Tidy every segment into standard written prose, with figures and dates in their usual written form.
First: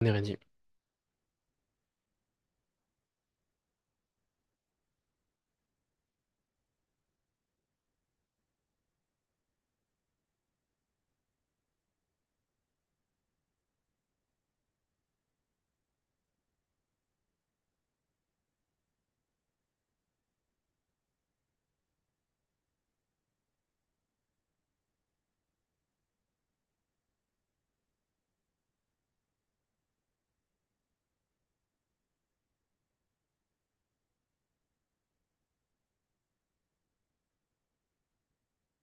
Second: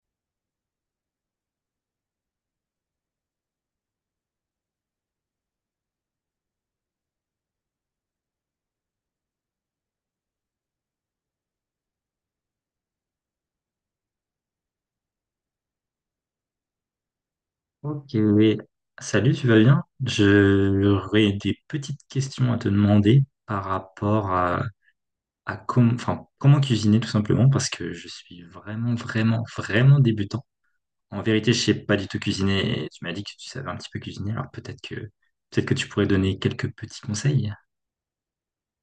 Neredi. Ok, salut, tu vas bien? J'aurais des petites questions à te demander par rapport à, comment cuisiner tout simplement parce que je suis vraiment, vraiment, vraiment débutant. En vérité, je sais pas du tout cuisiner et tu m'as dit que tu savais un petit peu cuisiner, alors peut-être que tu pourrais donner quelques petits conseils.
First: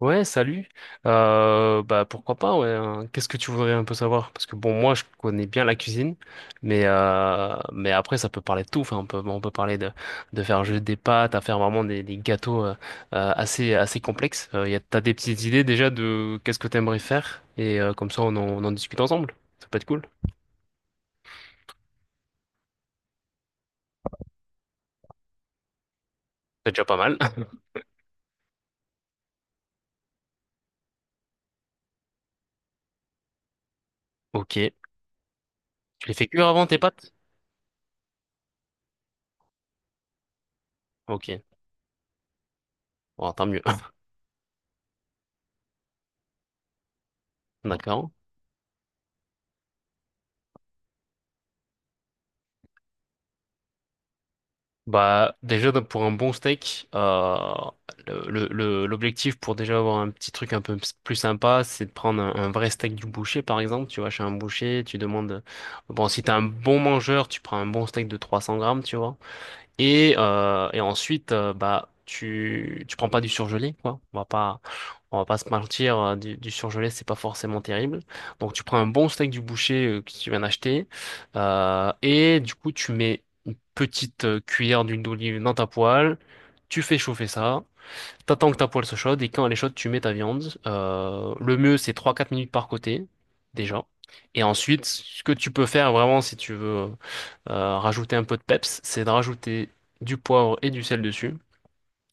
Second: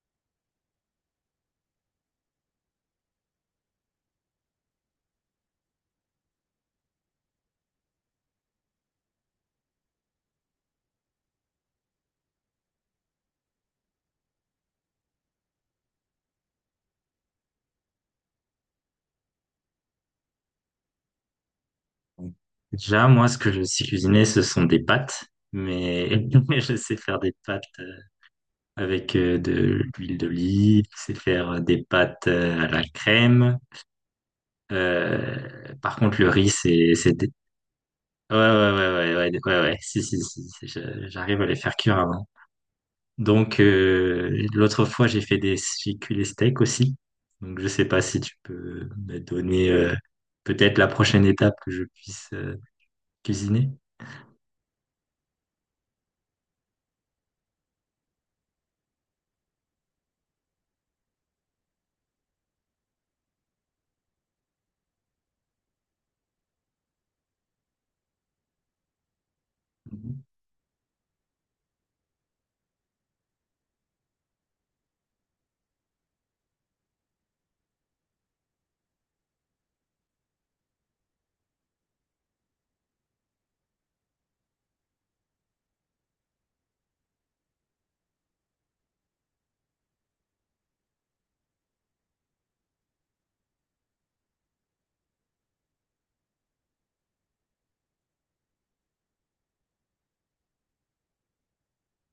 Ouais, salut. Bah pourquoi pas, ouais, hein. Qu'est-ce que tu voudrais un peu savoir? Parce que bon, moi je connais bien la cuisine, mais après ça peut parler de tout. Enfin, on peut parler de faire juste des pâtes, à faire vraiment des gâteaux assez complexes. T'as des petites idées déjà de qu'est-ce que t'aimerais faire et comme ça on en discute ensemble. Ça peut être cool. Déjà, moi, ce que je sais cuisiner, ce sont des pâtes, mais mais C'est je déjà sais pas faire mal. des pâtes avec de l'huile d'olive, je sais faire des pâtes à la crème. Ok. Par Tu les contre, fais le cuire riz, avant tes c'est pâtes? dé- ouais, ouais, ouais, ouais, ouais, ouais, ouais, ouais. Si, si, si, si, j'arrive Ok. à les faire cuire avant. Bon, tant Donc, mieux. L'autre fois, j'ai cuit les steaks aussi. Donc, je sais pas D'accord. si tu peux me donner, peut-être la prochaine étape que je puisse, cuisiner. Bah déjà donc, pour un bon steak, l'objectif pour déjà avoir un petit truc plus sympa, c'est de prendre un vrai steak du boucher par exemple. Tu vas chez un boucher, tu demandes. Bon, si t'es un bon mangeur, tu prends un bon steak de 300 grammes, tu vois. Et ensuite, bah, tu prends pas du surgelé, quoi. On va pas se mentir, du surgelé, c'est pas forcément terrible. Donc, tu prends un bon steak du boucher que tu viens d'acheter, et du coup, tu mets une petite cuillère d'huile d'olive dans ta poêle, tu fais chauffer ça, t'attends que ta poêle se chaude, et quand elle est chaude, tu mets ta viande. Le mieux, c'est trois quatre minutes par côté, déjà. Et ensuite, ce que tu peux faire vraiment si tu veux rajouter un peu de peps, c'est de rajouter du poivre et du sel dessus.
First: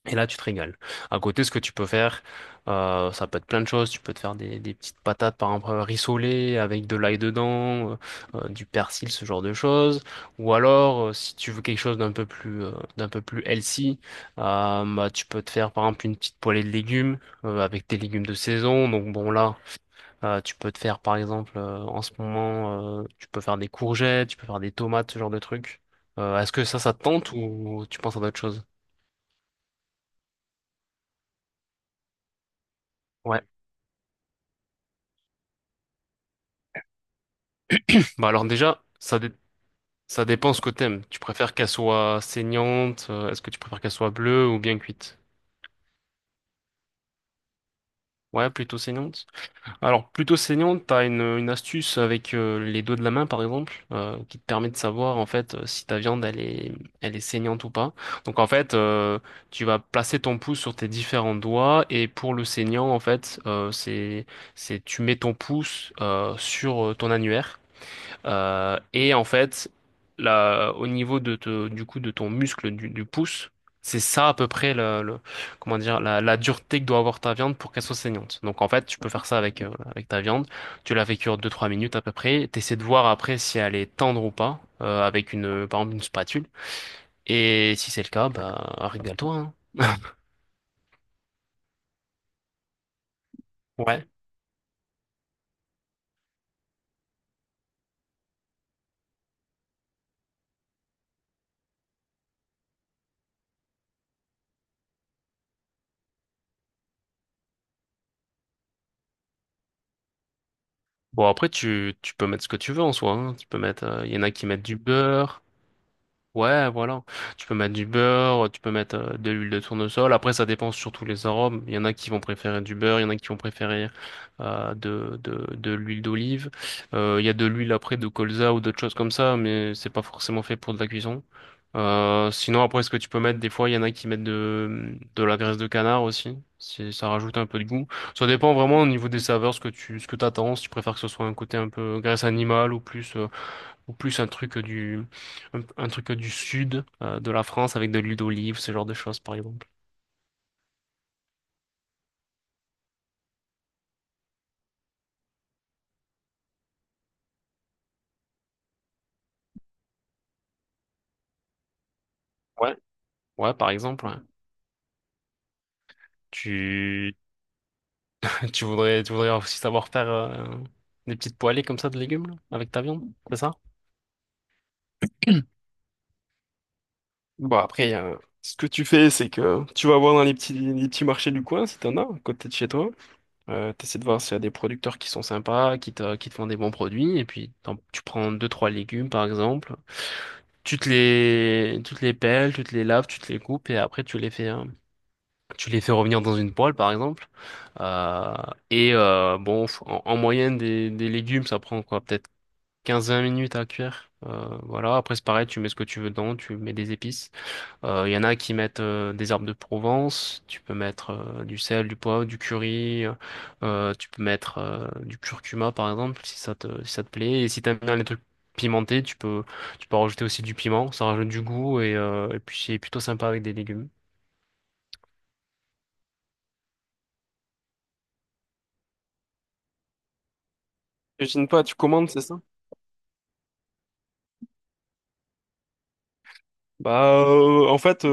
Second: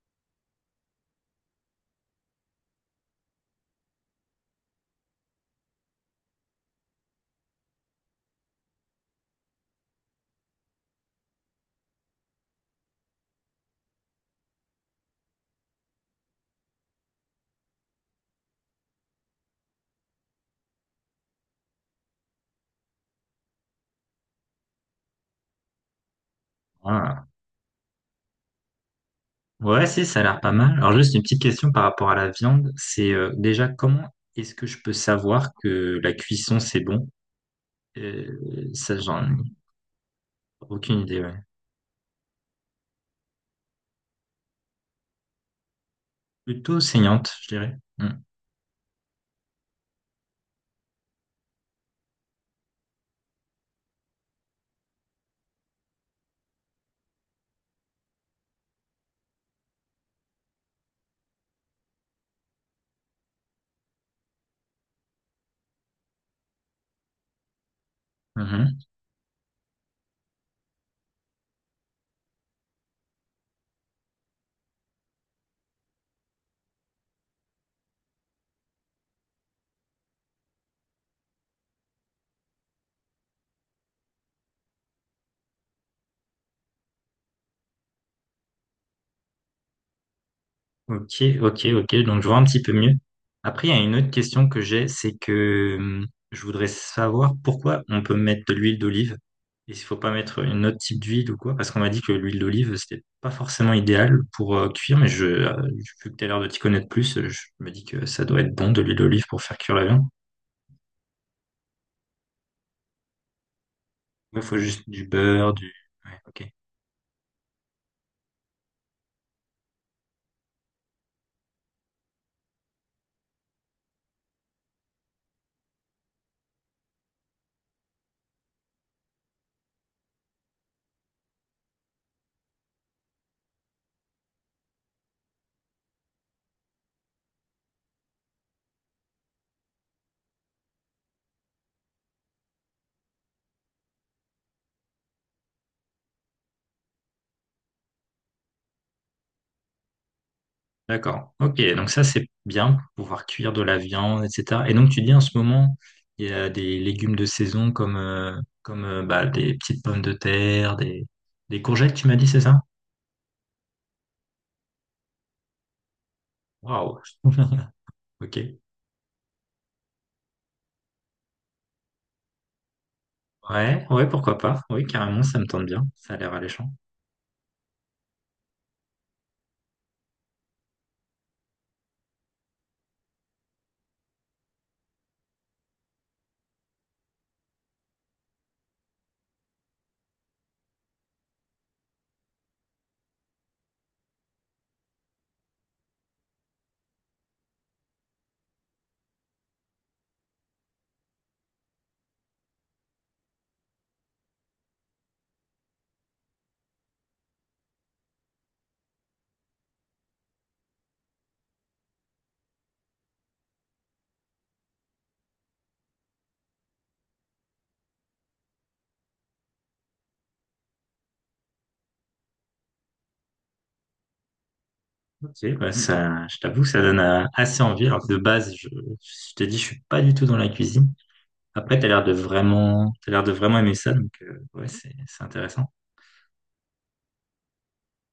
Et là, tu te régales. À côté, ce que tu peux faire, ça peut être plein de choses. Tu peux te faire des petites patates, par exemple, rissolées avec de l'ail dedans, du persil, ce genre de choses. Ou alors, si tu veux quelque chose d'un peu plus healthy, bah, tu peux te faire, par exemple, une petite poêlée de légumes avec tes légumes de saison. Donc bon, là. Tu peux te faire, par exemple, en ce moment, tu peux faire des courgettes, tu peux faire des tomates, ce genre de trucs. Est-ce que ça te Ah. tente ou tu penses à d'autres choses? Ouais, si, ça a l'air pas mal. Alors, juste une petite question par rapport à la viande. C'est, Ouais. déjà, comment est-ce que je peux savoir que la cuisson, c'est bon? Bah alors déjà, Ça, j'en ai ça dépend ce que aucune t'aimes. idée. Tu Ouais. préfères qu'elle soit saignante? Est-ce que tu préfères qu'elle soit bleue ou bien cuite? Plutôt saignante, je dirais. Mm. Ouais, plutôt saignante. Alors, plutôt saignante, t'as une astuce avec les dos de la main, par exemple, qui te permet de savoir, en fait, si ta viande, elle est saignante ou pas. Donc, en fait, tu vas placer ton pouce sur tes différents doigts, et pour le saignant, en fait, tu mets ton pouce sur ton annulaire. Mhm. Et en fait, là, au niveau de te- du coup de ton muscle du pouce, c'est ça à peu près comment dire la dureté que doit avoir ta viande pour qu'elle soit saignante. Donc en fait, tu peux faire ça avec voilà, avec ta viande. Tu la fais cuire deux trois minutes à peu près. T'essaies de voir après si elle est tendre ou pas avec une par exemple une spatule. Et si c'est le cas, bah régale-toi, hein. Ok, ok, ok. Donc, je vois un petit peu mieux. Après, il y a une Ouais. autre question que j'ai, c'est que je voudrais savoir pourquoi on peut mettre de l'huile d'olive et s'il faut pas mettre une autre type d'huile ou quoi, parce qu'on m'a dit que l'huile d'olive, c'était pas forcément idéal pour cuire, mais je, vu que tu as l'air de t'y connaître plus, je me dis que ça doit être bon de l'huile d'olive pour faire cuire la viande. Bon après tu peux mettre ce que tu veux en soi, hein. Tu peux mettre, il y en a Il qui faut mettent du juste du beurre. beurre, du... Ouais, ok. Ouais, voilà. Tu peux mettre du beurre, tu peux mettre de l'huile de tournesol. Après, ça dépend surtout les arômes. Il y en a qui vont préférer du beurre, il y en a qui vont préférer de l'huile d'olive. Il y a de l'huile après de colza ou d'autres choses comme ça, mais c'est pas forcément fait pour de la cuisson. Sinon, après, ce que tu peux mettre, des fois, il y en a qui mettent de la graisse de canard aussi, si ça rajoute un peu de goût. Ça dépend vraiment au niveau des saveurs, ce que tu, ce que t'attends, si tu préfères que ce soit un côté un peu graisse animale ou plus un truc du sud de la France avec de l'huile d'olive, ce genre de choses, par exemple. D'accord. Ok, donc ça c'est bien pour pouvoir cuire de la viande, etc. Et donc tu dis en ce moment, il y a des légumes de saison comme, comme bah, des petites pommes de terre, des courgettes, tu m'as dit, c'est ça? Ouais. Ouais, par exemple, ouais. Waouh. Tu, Ok. Tu voudrais aussi savoir faire des petites poêlées comme ça de légumes là, avec ta viande, c'est ça? Ouais, ouais, pourquoi pas. Oui, carrément, ça me tente bien. Ça a l'air alléchant. Bon, après, il Ce que tu fais, c'est que tu vas voir dans les petits marchés du coin, si t'en as, à côté de chez toi. T'essaies de voir s'il y a des producteurs qui sont sympas, qui te font des bons produits, et puis tu prends deux, trois légumes par exemple, tu te les pelles, tu te les laves, tu te les coupes, et après tu les fais, hein, tu les fais revenir dans une poêle par exemple. Euh, bon, en moyenne des légumes, ça prend quoi, peut-être 15 20 minutes à cuire. Voilà, après c'est pareil, tu mets ce que tu veux dedans, tu mets des épices. Il y en a qui mettent des herbes de Provence, tu peux mettre du sel, du poivre, du curry, tu peux mettre du curcuma par exemple si ça te plaît. Et si t'aimes bien les trucs pimentés, tu peux rajouter aussi du piment, ça rajoute du goût et puis c'est plutôt sympa avec des légumes. Ok, bah, ça, je t'avoue, ça donne assez envie. Alors que de base, je t'ai dit, je suis pas du tout dans la cuisine. Cuisine pas, tu Après, t'as l'air commandes, de c'est ça? vraiment, t'as l'air de vraiment aimer ça, donc ouais, c'est intéressant. Bah, en fait,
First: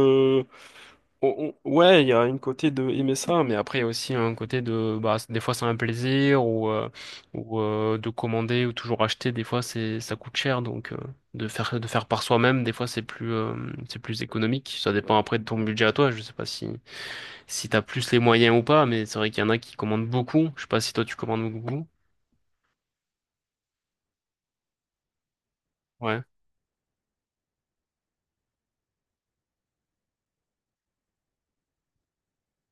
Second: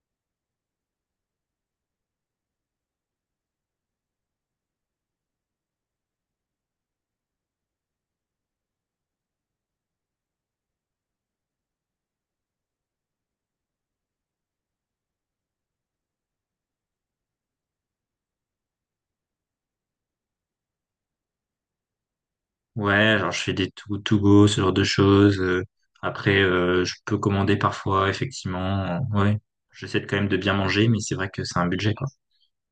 Ouais, il y a une côté de aimer ça, mais après il y a aussi un côté de bah des fois c'est un plaisir ou de commander ou toujours acheter, des fois c'est ça coûte cher donc de faire par soi-même, des fois c'est plus économique, ça dépend après de ton budget à toi, je sais pas si si t'as plus les moyens ou pas, mais c'est vrai qu'il y en a qui commandent beaucoup, je sais pas si toi tu commandes beaucoup. Ouais, genre je fais des to go, ce genre de choses. Ouais. Après, je peux commander parfois, effectivement. Ouais, quand même de bien manger, mais c'est vrai que c'est un budget, quoi.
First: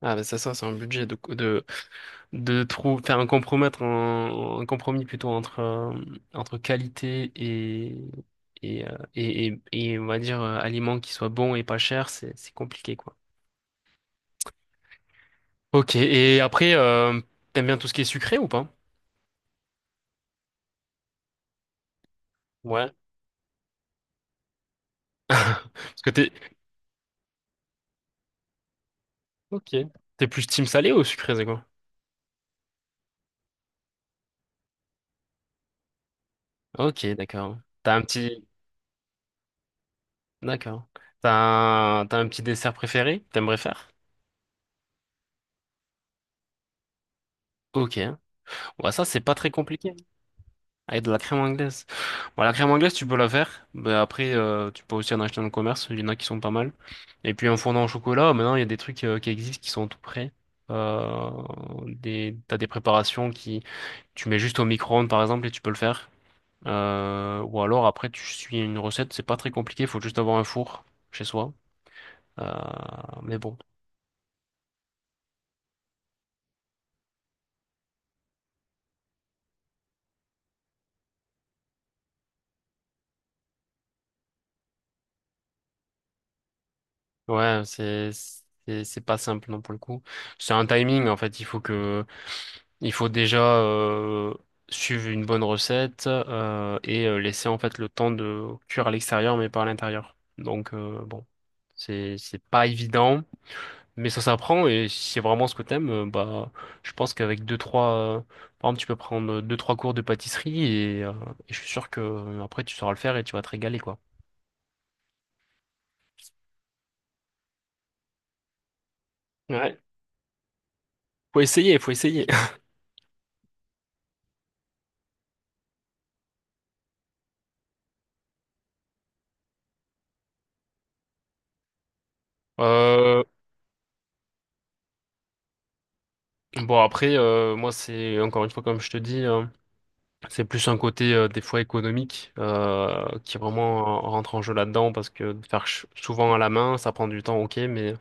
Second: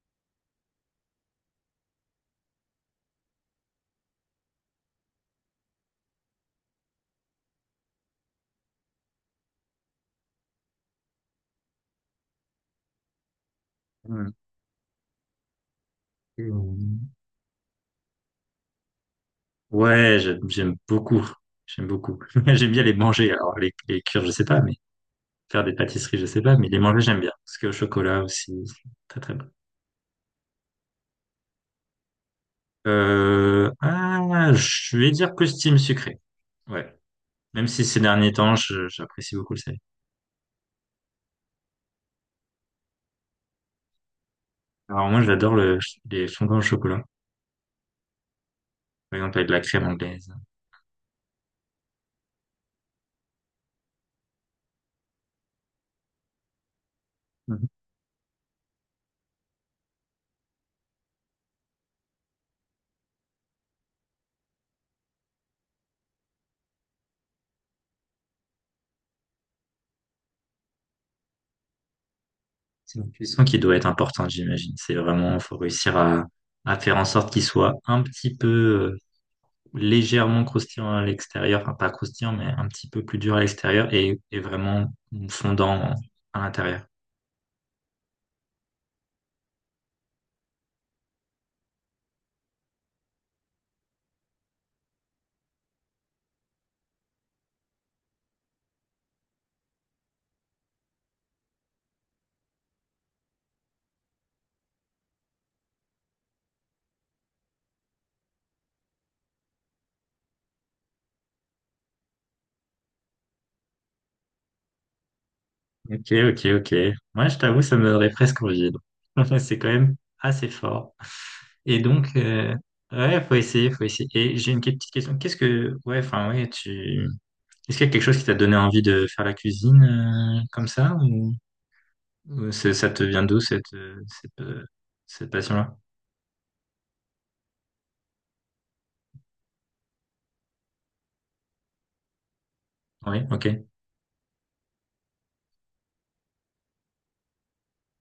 Ah bah ça ça c'est un budget de trouver, faire un compromettre un compromis plutôt entre entre qualité et, euh, et et et on va dire aliments qui soient bons et pas chers, c'est compliqué quoi. Mm. Ok, et après, Mm. T'aimes bien tout ce qui est sucré ou pas? Ouais, j'aime beaucoup. J'aime beaucoup. J'aime bien les Ouais. manger. Alors les cuire, je sais pas, mais faire des Parce que pâtisseries, je t'es sais pas, mais les manger, j'aime bien. Parce que au chocolat aussi, c'est très très bon. ok, t'es plus team salé ou sucré, c'est quoi? Ah, je vais dire costume sucré. Ouais. Ok, d'accord. Même si T'as ces un derniers petit temps, j'apprécie beaucoup le salé. D'accord. T'as t'as un petit dessert préféré? Que t'aimerais faire? Alors moi, les fondants au chocolat. Ok. Ouais, ça Par c'est pas exemple, avec très de la crème compliqué. anglaise. Avec de la crème anglaise. Bon, la crème anglaise, tu peux la faire. Mais après, tu peux aussi en acheter dans le commerce. Il y en a qui sont pas mal. Et puis, en Mhm. fondant au chocolat, maintenant, il y a des trucs qui existent qui sont tout prêts. Euh, T'as des préparations qui, tu mets juste au micro-ondes, par exemple, et tu peux le faire. Ou alors, après, tu suis une recette. C'est pas très compliqué. Il faut juste avoir un four chez soi. Euh, C'est une mais cuisson bon. qui doit être importante, j'imagine. C'est vraiment, faut réussir à faire en sorte qu'il soit un petit peu euh, légèrement croustillant à l'extérieur, enfin pas croustillant, mais un petit peu plus dur à l'extérieur et vraiment fondant à l'intérieur. Ouais, c'est, c'est pas simple, non, pour le coup. C'est un timing, en fait. Il faut déjà suivre une bonne recette et laisser en fait le temps de cuire à l'extérieur mais pas à l'intérieur. Donc bon, c'est pas évident, mais ça s'apprend et si c'est vraiment ce que t'aimes, bah je pense qu'avec euh, par exemple tu peux prendre deux trois cours de pâtisserie et je suis sûr que après tu sauras le faire et tu vas te régaler quoi. Ok, ok, ok. Moi, je t'avoue, ça me donnerait presque envie. Donc. C'est quand Ouais. même assez fort. Faut essayer, Et faut donc, essayer. Ouais, faut essayer, faut essayer. Et j'ai une petite question. Qu'est-ce que, ouais, enfin, ouais, tu Est-ce qu'il y a quelque chose qui t'a donné envie de faire la cuisine comme ça ou, ça te Euh, vient d'où cette cette passion-là? bon après moi c'est encore une fois comme je te dis, hein. C'est plus un côté des fois économique Oui, qui ok. vraiment rentre en jeu là-dedans parce que de faire souvent à la main, ça prend du temps, ok,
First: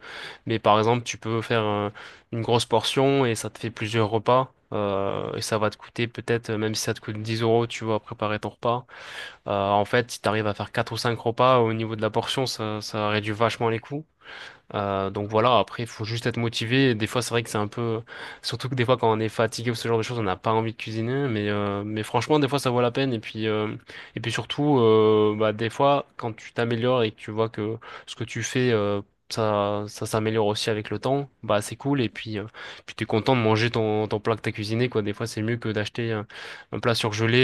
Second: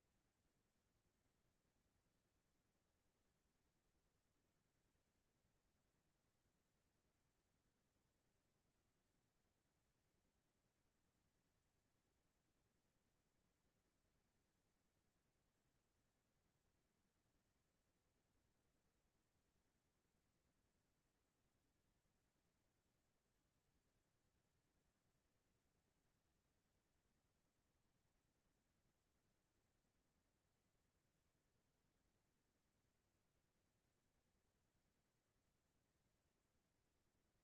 mais par exemple tu peux faire une grosse portion et ça te fait plusieurs repas et ça va te coûter peut-être même si ça te coûte 10 euros, tu vois, préparer ton repas. Euh, en fait, si tu arrives à faire 4 ou 5 repas au niveau de la portion, ça réduit vachement les coûts donc voilà, après, il faut juste être motivé. Et des fois, c'est vrai que c'est un peu... Surtout que des fois, quand on est fatigué ou ce genre de choses, on n'a pas envie de cuisiner. Mais franchement, des fois, ça vaut la peine. Et puis surtout, bah, des fois, quand tu t'améliores et que tu vois que ce que tu fais, ça, ça s'améliore aussi avec le temps, bah, c'est cool. Et puis, puis tu es content de manger ton plat que tu as cuisiné, quoi. Des fois, c'est mieux que d'acheter un plat surgelé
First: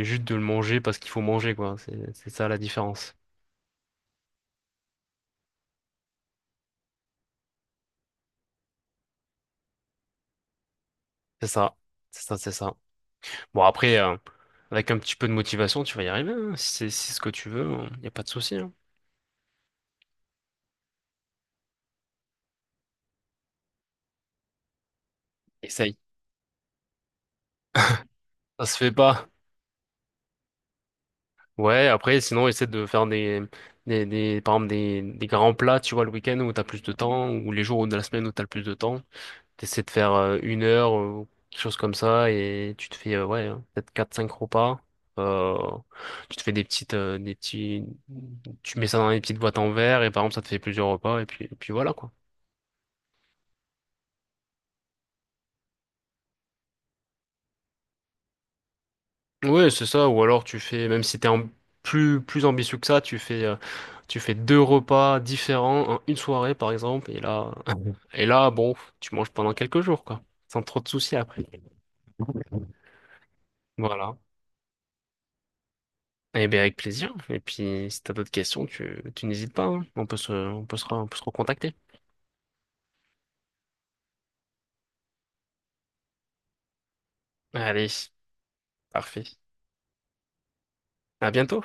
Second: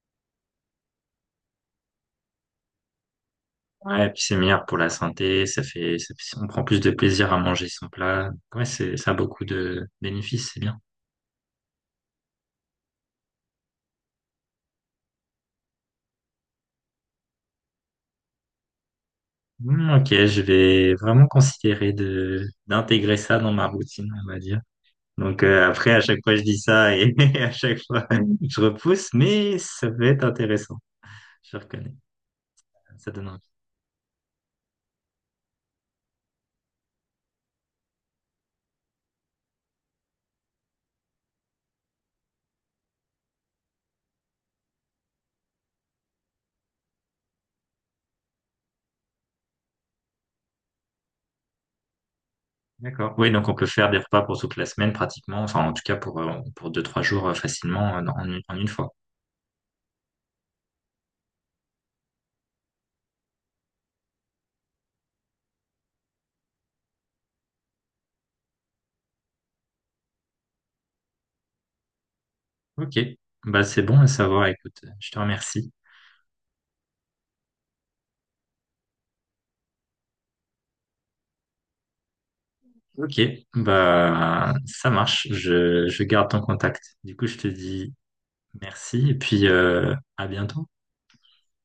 et juste de le manger parce qu'il faut manger, quoi. C'est ça la différence. Ouais, et puis c'est meilleur pour la santé, ça fait, ça on prend plus de plaisir à manger son plat. Ouais, c'est, ça a beaucoup de bénéfices, c'est bien. C'est ça. C'est ça, c'est ça. Bon, après... avec un petit peu de motivation, tu vas y arriver, hein. Si c'est si c'est ce que tu veux, il n'y a pas de souci, hein. Hmm, ok, je vais vraiment considérer de d'intégrer ça dans ma routine, on va dire. Donc après, Essaye. à chaque fois, je dis ça et à chaque fois, je Ça se fait repousse, pas. mais ça peut être intéressant. Je Ouais, reconnais, après, sinon, essaie de faire ça donne par exemple, des grands plats, tu vois, le week-end où t'as plus de temps, ou les jours de la semaine où t'as le plus de temps. T'essaies de faire une heure, ou quelque chose comme ça, et tu te fais, ouais, hein, peut-être 4 5 repas. Euh, tu te fais des petites, des petits, Tu mets ça dans des petites boîtes en verre, et par exemple, ça te fait plusieurs repas, et puis voilà, quoi. D'accord. Oui, donc on peut faire des repas pour toute la semaine pratiquement, enfin en tout cas pour deux, trois jours facilement une en une fois. Ouais, c'est ça. Ou alors tu fais, même si plus ambitieux que ça, tu fais deux repas différents en une soirée par exemple. Et là, et là, bon, tu manges pendant quelques jours quoi, sans trop de soucis après. Ok. Bah, c'est bon à Voilà. savoir, écoute, je te remercie. Eh bien avec plaisir. Et puis si t'as d'autres questions, tu n'hésites pas, hein. On peut se on peut se recontacter. Ok, bah ça marche, je garde ton contact. Du coup, je te dis Allez, merci et parfait. puis à bientôt. À bientôt.